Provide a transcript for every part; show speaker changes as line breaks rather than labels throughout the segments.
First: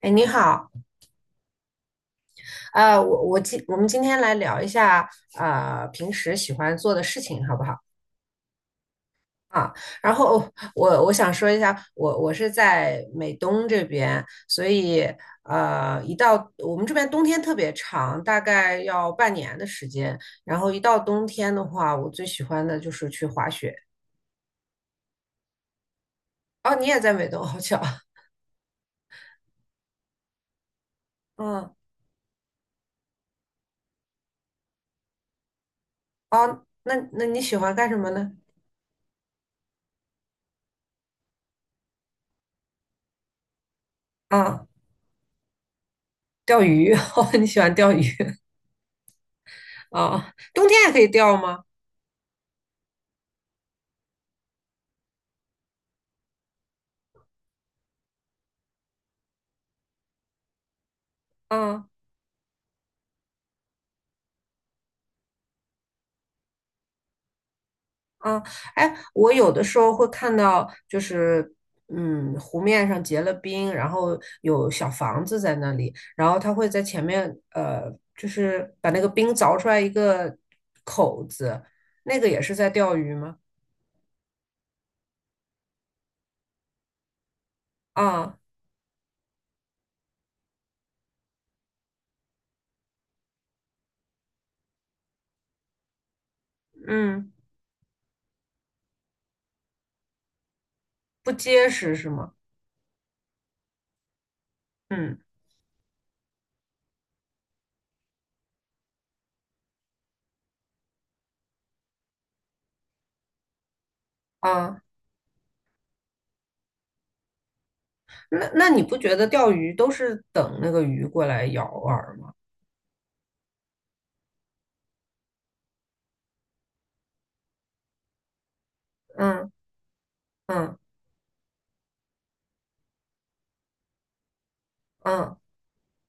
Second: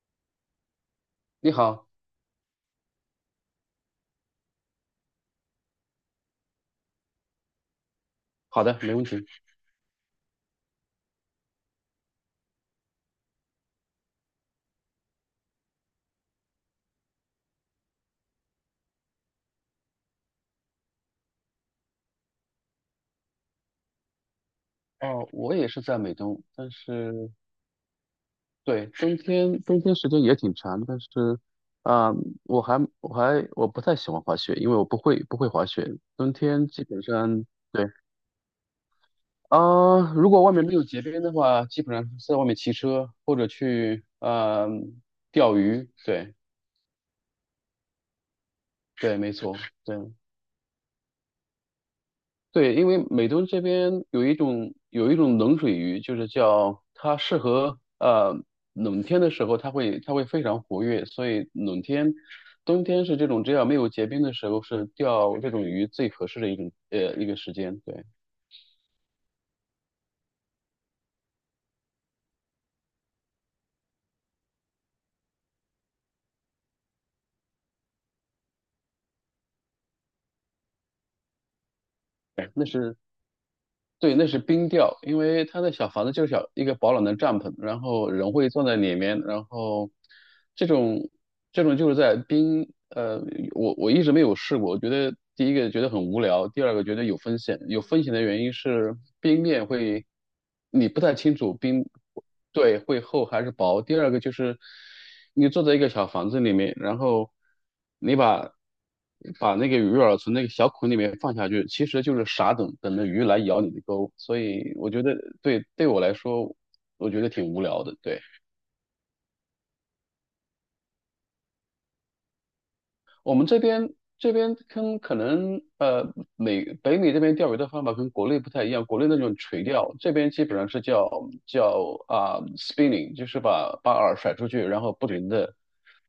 哎，你好。
你好。
我们今天来聊一下，平时喜欢做的事情，好不好？
好的，没问题。
啊，然后我想说一下，我是在美东这边，所以一到我们这边冬天特别长，大概要半年的时间，然后一到冬天的话，我最喜欢的就是去滑雪。
哦，我也是在美东，但
哦，你也在美
是
东，好巧。
对，冬天时间也挺长，但是
嗯。
啊、我不太喜欢滑雪，因为我不会滑雪。冬
哦，
天基
那
本
那你
上
喜欢干
对。
什么呢？
如果外面没有结冰的话，基本上是在外面骑车或者去
啊，
钓鱼。对。
钓鱼。哦，你喜欢钓鱼
对，没错，对。
啊。哦，冬天也可以钓吗？
对，因为美东这边有一种冷水鱼，就是叫它适合冷天的时候，它会非常活跃，所以冷
嗯
天、冬天是这种只要没有结冰的时候，是钓这种鱼最合适的一个时间。对。
嗯。哎，我有的时候会看到，就是湖面上结了冰，然后有小房子在那里，然后他会在前面，就是把那个冰凿出来一个口子，那个也是在钓鱼吗？
对，那是冰钓，因为它的小房子就是小一个保暖的帐篷，然后人
啊，
会坐在里面，然后这种这种就是在冰，我一直没有试过，我觉得第一个觉得很无聊，第二个觉得有
嗯，
风险，有风险的原因是冰面会，你不太
不
清楚
结
冰，
实是吗？
对，会厚还是薄，第二个就是
嗯，
你坐在一个小房子里面，然后你把。把那个鱼饵从那个小孔里面放下去，其实就是傻等，等着鱼来咬你的钩。所以
啊，
我觉得对我来说，我觉得挺无聊的。对。
那你不觉得钓鱼都是等那个鱼过来咬饵吗？
我们这边这边跟可能美北美这边钓鱼的方法跟国内不太一样，国内那种
嗯
垂钓，这边基本上
嗯
是叫spinning,就是把饵甩出去，然后不停
嗯，
的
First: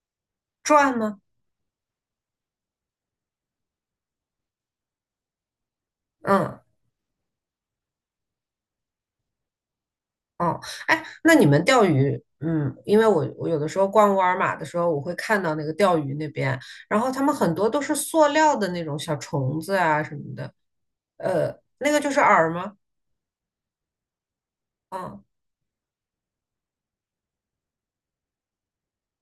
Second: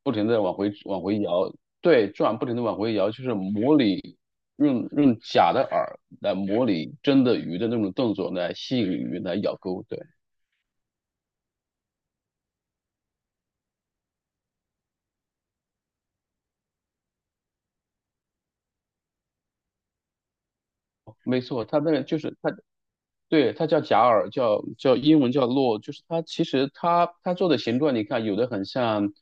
不停的往回
转
往
吗？
回摇，对，转不停的往回摇，就是模拟用假的饵来
嗯。
模拟真的鱼的那种动作来吸引鱼来咬钩，对，
哦，哎，那你们钓鱼，因为我有的时候逛沃尔玛的时候，我会看到那个钓鱼那边，然后他们很多都是塑料的那种小虫子啊什么的，
没错，它
那
那
个
个
就
就
是
是它
饵吗？
对，它叫假饵，叫英
嗯
文叫落，就是它其实它做的形状，你看有的很像，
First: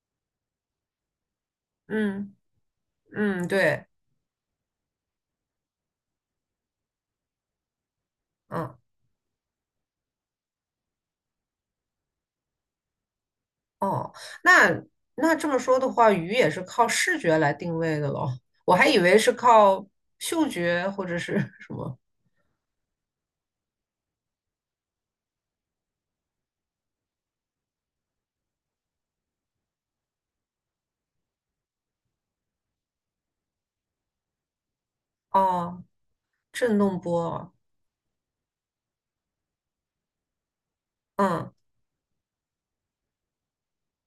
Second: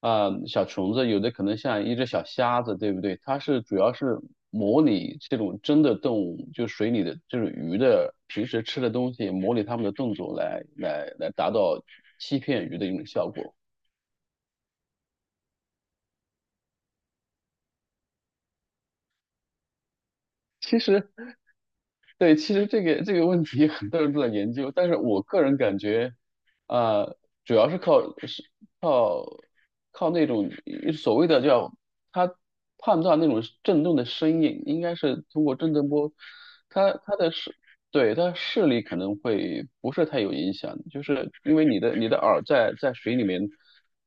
啊小虫子，有的可能像一只小
嗯
虾子，对不对？它
嗯，
是主
对，
要是模拟这种真的动物，就水里的这种鱼的平时
嗯，
吃的东西，模拟它们的动作来达到欺骗鱼的一种效果。
哦，那那这么说的话，鱼也是靠视觉来定位的咯，我还以为是靠嗅
其
觉或
实。
者是什么。
对，其实这个问题很多人都在研究，但是我个人感觉，啊、主要是靠是靠靠那种所谓的叫他判断那种震动的声音，应该是通过震
哦，
动波，
震
他
动
他
波
的
啊。
视对他视力可能会不是太有影响，就是
嗯，
因为你的耳在水里面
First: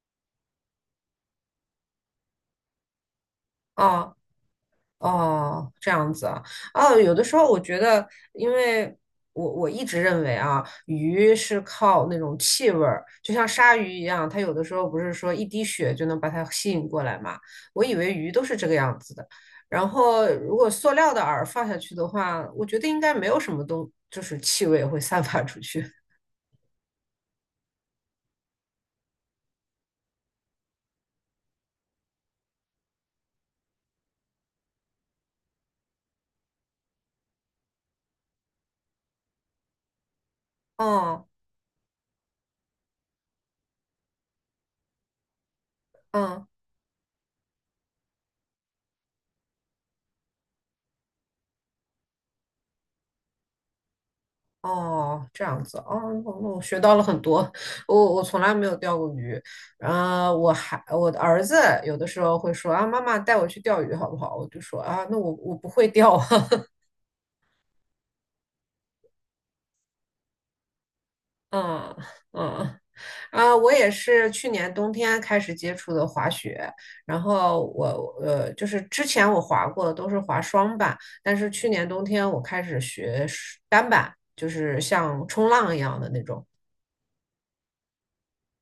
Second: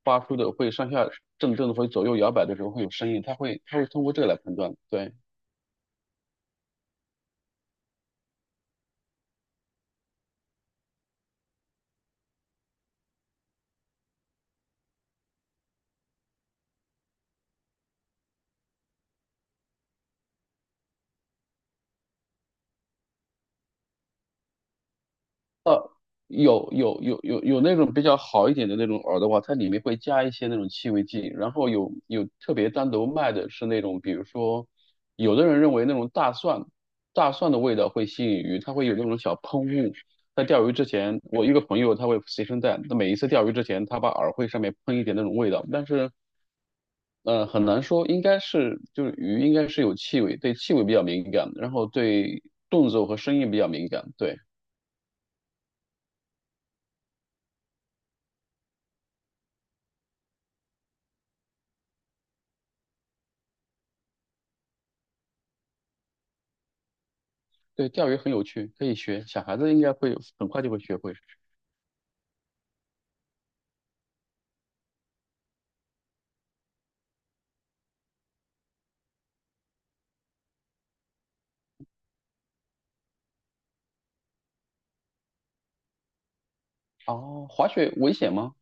发出的会上下震动，会左右摇摆的时候会有声音，它会通过
哦
这个来判断，对。
哦，这样子啊。哦，有的时候我觉得，因为我一直认为啊，鱼是靠那种气味儿，就像鲨鱼一样，它有的时候不是说一滴血就能把它吸引过来嘛，我以为鱼都是这个样子的。然后如果塑料的饵放下去的话，我觉得应该没有什么东，就是气味会散发出去。
有那种比较好一点的那种饵的话，它里面会加一些那种气味剂，然后有特别单独卖的是那种，比如说，有的人认为那种大蒜，大蒜的味道会吸引鱼，它会有那种小喷雾。在钓鱼 之前，
哦。
我一个朋友他会随身带，他每一次钓鱼之前，他把饵会上面喷一点那种味道，但是
嗯。
很难说，应该是就是鱼应该是有气味，对气味比较敏感，然后对动作和声音比较敏感，对。
哦，这样子哦，我学到了很多。我从来没有钓过鱼，然后我的儿子有的时候会说啊，妈妈带我去钓鱼好不好？我就说啊，那我不会钓啊。
对，钓鱼很有趣，可以学，小孩子应该会有很快就会学会。
嗯嗯啊，我也是去年冬天开始接触的滑雪，然后我就是之前我滑过的都是滑双板，但是去年冬天我开始学单板，就是像冲浪一样的那种。
哦，滑雪危险吗？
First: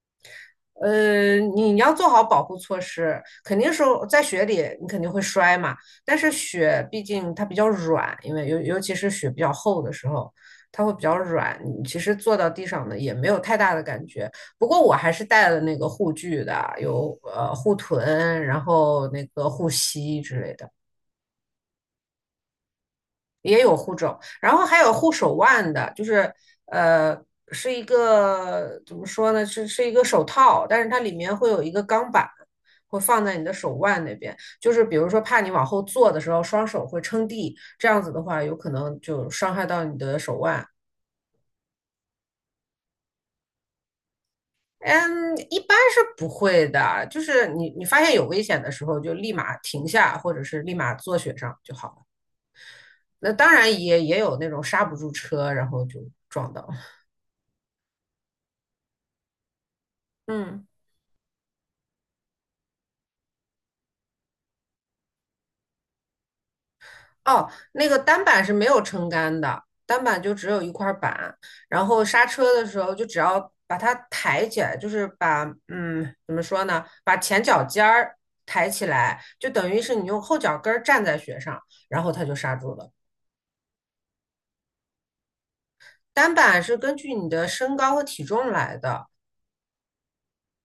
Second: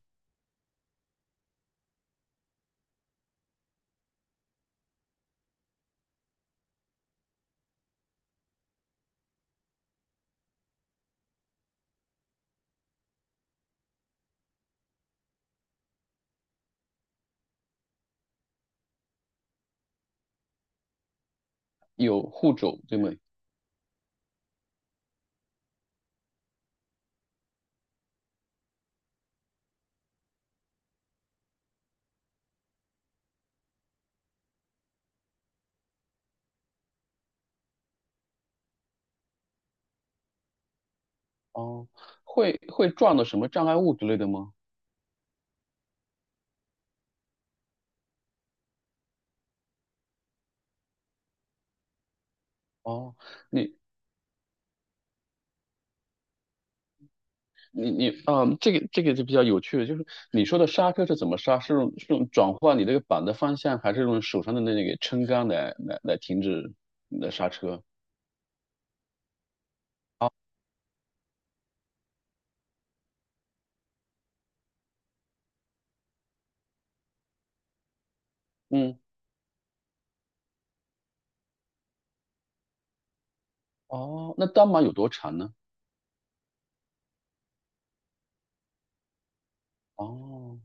你要做好保护措施，肯定是在雪里你肯定会摔嘛。但是雪毕竟它比较软，因为尤其是雪比较厚的时候，它会比较软。你其实坐到地上呢也没有太大的感觉。不过我还是带了那个护具的，有护臀，然后那个护膝之类的。
有护肘，对吗？
然后还有护手腕的，就是呃，是一个怎么说呢？是一个手套，但是它里面会有一个钢板，会放在你的手腕那边，就是比如说怕你往后坐的时候双手会撑地，这样子的话有可能就伤害到你的手腕。
哦，会会撞到什么障碍物之类的吗？
嗯，一般是不会的，就是你发现有危险的时候就立马停下，或者是立马坐雪上就好了。
哦，
那当然
你
也有那种刹不住车，然后就撞到了。
你，嗯，这个就比较有趣了，就是你说
嗯。
的刹车是怎么刹？是用转换你这个板的方向，还是用手上的那个撑杆来停止你的刹
哦，
车？
那个单板是没有撑杆的，单板
啊，
就只有一块板，然后刹车的时候就只要把它抬起来，就是把怎么说呢，把前脚尖儿抬起
嗯，
来，就等于是你用后脚跟儿站在雪上，然后它就刹住了。
哦，那单板有多长呢？
单板是根据你的身高和体重来的。
哦，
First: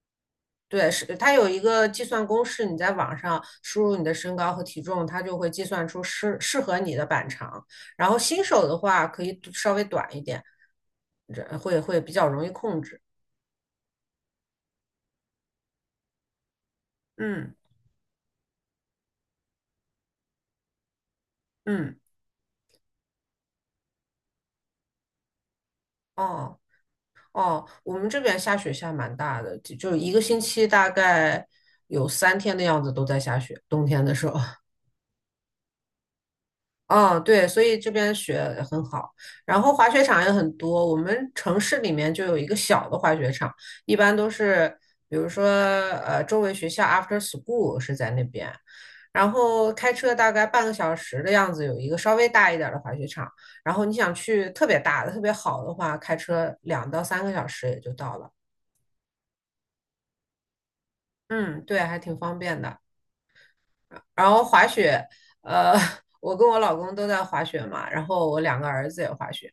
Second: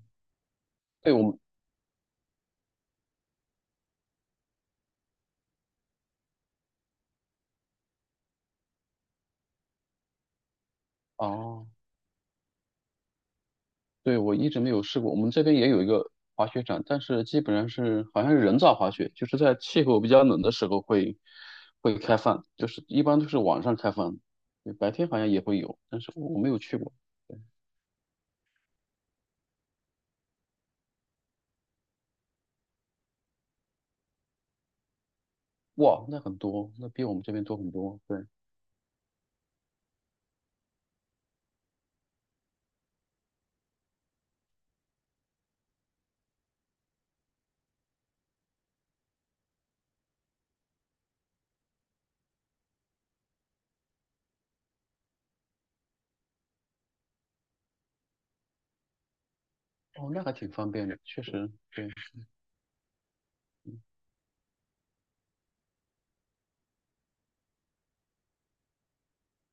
对，是
对，我
它
们，
有一个计算公式，你在网上输入你的身高和体重，它就会计算出适合你的板长。然后新手的话，可以稍微短一点，这
哦。
会比较容易控制。
对，我一直没有试过。我们这边也有一个滑雪场，但是基
嗯
本上是好像是人造滑雪，就是在气候比较冷的时候会
嗯，
会开放，就是一般都是晚上开放，对，白天好像也会有，但是我没有
哦
去过。
哦，我们这边下雪下蛮大的，就一个星期大概有3天的样子都在下雪，冬天的时候。
哇，那很多，那比我
嗯，
们这边
对，
多
所
很
以这
多。
边
对，
雪很好，然后滑雪场也很多。我们城市里面就有一个小的滑雪场，一般都是，比如说，周围学校 after school 是在那边，然后开车大概半个小时的样子，有一个稍微大一点儿的滑雪场。然后你想去特别大的、特别好的话，开车2到3个小时也就到了。
哦，那还挺方便的，确实，
嗯，对，
对，
还 挺方便的。然后滑雪，呃，我跟我老公都在滑雪嘛，然后我2个儿子也滑雪，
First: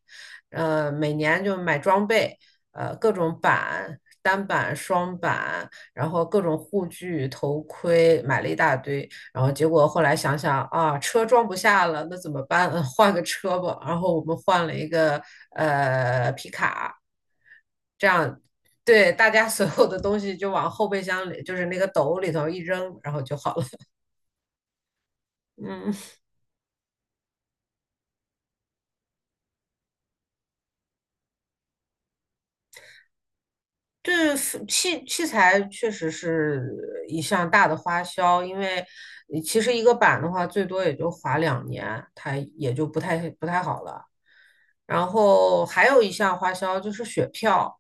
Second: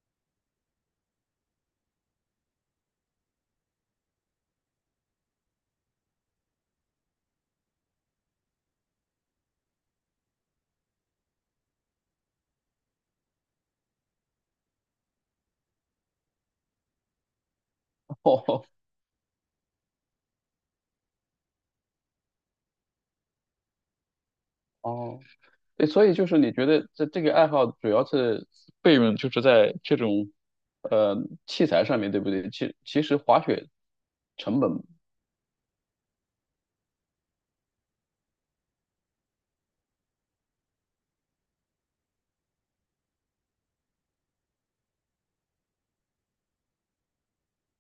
每年就买装备，各种板、单板、双板，然后各种护具、头盔，买了一大堆，然后结果后来想想啊，车装不下了，那怎么办？换个车吧。然后我们换了一个皮卡，这样。
哦。
对，大家所有的东西就往后备箱里，就是那个斗里头一扔，然后就好了。
哦，对，所以
嗯。
就是你觉得这个爱好主要是费用就是在这种呃器材上面，对不对？其其实滑雪
对，
成
服
本。
器器材确实是一项大的花销，因为你其实一个板的话，最多也就划2年，它也就不太好了。然后还有一项花销就是雪票，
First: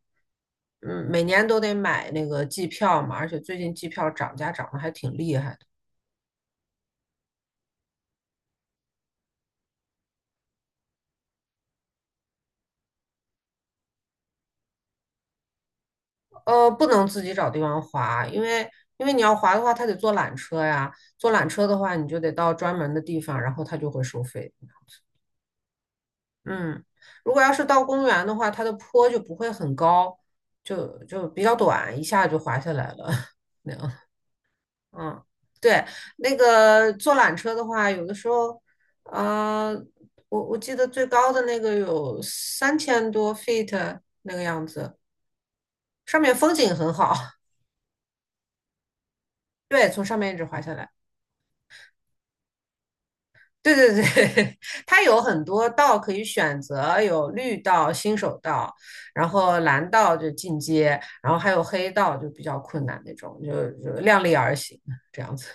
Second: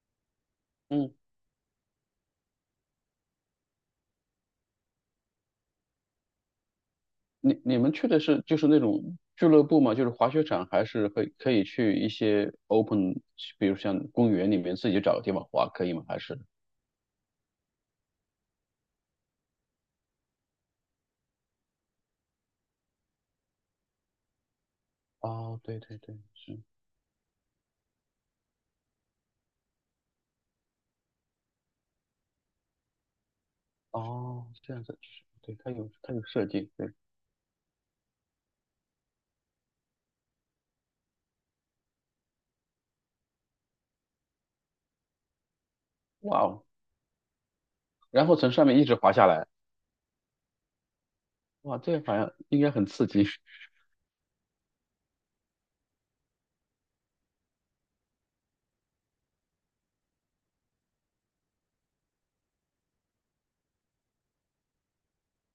嗯，
每年都得买那个季票嘛，而且最近季票涨价涨得还挺厉害的。
你你们去的是就是那种俱乐部吗？就是滑雪场，还是会可以去一些 open,比如像公园里面自己找个地方滑，可以吗？还是？
不能自己找地方滑，因为你要滑的话，他得坐缆车呀，坐缆车的话，你就得到专门的地方，然后他就会收费。
哦，对对对，是。
嗯，如果要是到公园的话，它的坡就不会很高，就比较短，一下就滑下来了。那样，
哦，这样子，
嗯，
对，它
对，
有它有
那
设计，
个
对，
坐缆车的话，有的时候，呃，我记得最高的那个有3000多 feet 那个样子，上面
哇
风
哦，
景很好。
然后从上面一直滑下来，
对，从上面一直滑下来。
哇，这个好像应该很刺激。
对对对，它有很多道可以选择，有绿道、新手道，然后蓝道就进阶，然后还有黑道就比较困难那种，就量力而行这样子。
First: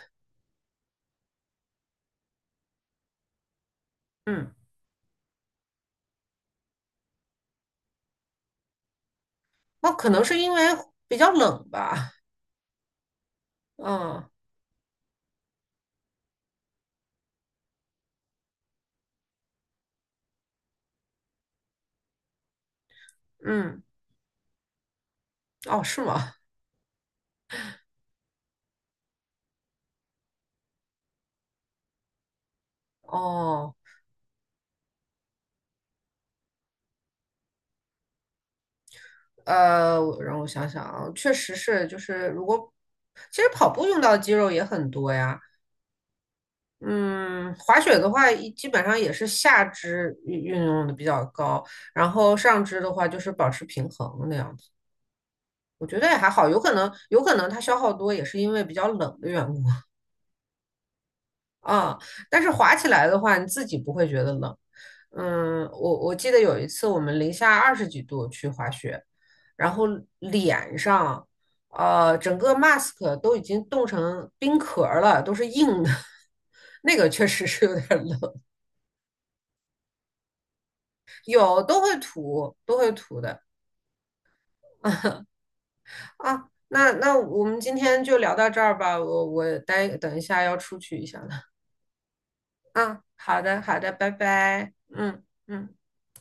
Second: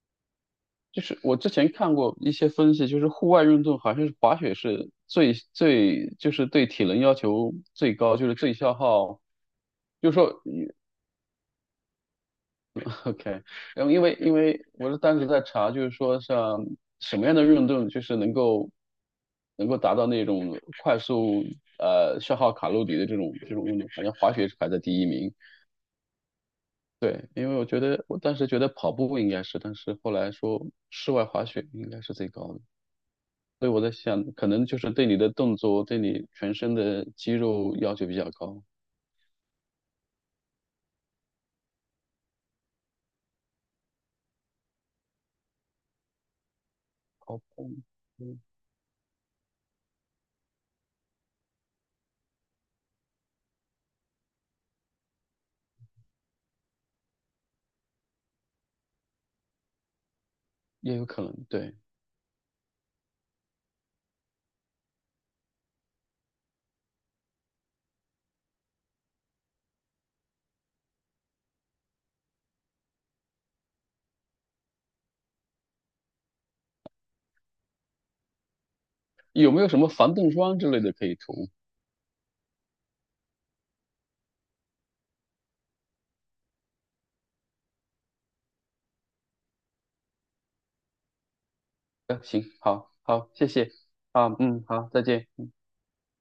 就是我之前看过一些分析，就是户外运动好像是滑
嗯，
雪是最就是对体能要求最高，就是最消耗。
那可
就是
能是
说
因为比较冷吧。
OK,然后因为
嗯
因为我是当时在查，就是说像什么样的运动就是能够达到那种快速消耗卡路里的这种运
嗯，
动，好像滑雪是排在第一名。
哦，是吗？
对，因为我觉得我当时觉得跑步应该是，但是后来说室外滑雪应该是最高的，所以
哦，
我在想，可能就是对你的动作、对你全身的肌肉要求比较高。
我让我想想啊，确实是，就是如果其实跑步用到的肌肉也很多呀。
跑
嗯，
步，
滑雪的话，
嗯，
基本上也是下肢运用的比较高，然后上肢的话就是保持平衡那样子。我觉得也还好，有可能它消耗多也是因为比较冷的缘故。
也有可能。对，
啊。但是滑起来的话，你自己不会觉得冷。嗯，我记得有一次我们零下20几度去滑雪，然后脸上整个 mask 都已经冻成冰壳儿了，都是硬的。那个确实是有点冷。
有没有什么防冻霜之类的可以涂？
有都会涂，都会涂的啊。那我们今天就聊到这儿吧，我等一下要出去一下了
行，好，
啊。
好，
好
谢
的
谢，
好的，拜
啊，嗯，
拜，
好，再
嗯
见。
嗯。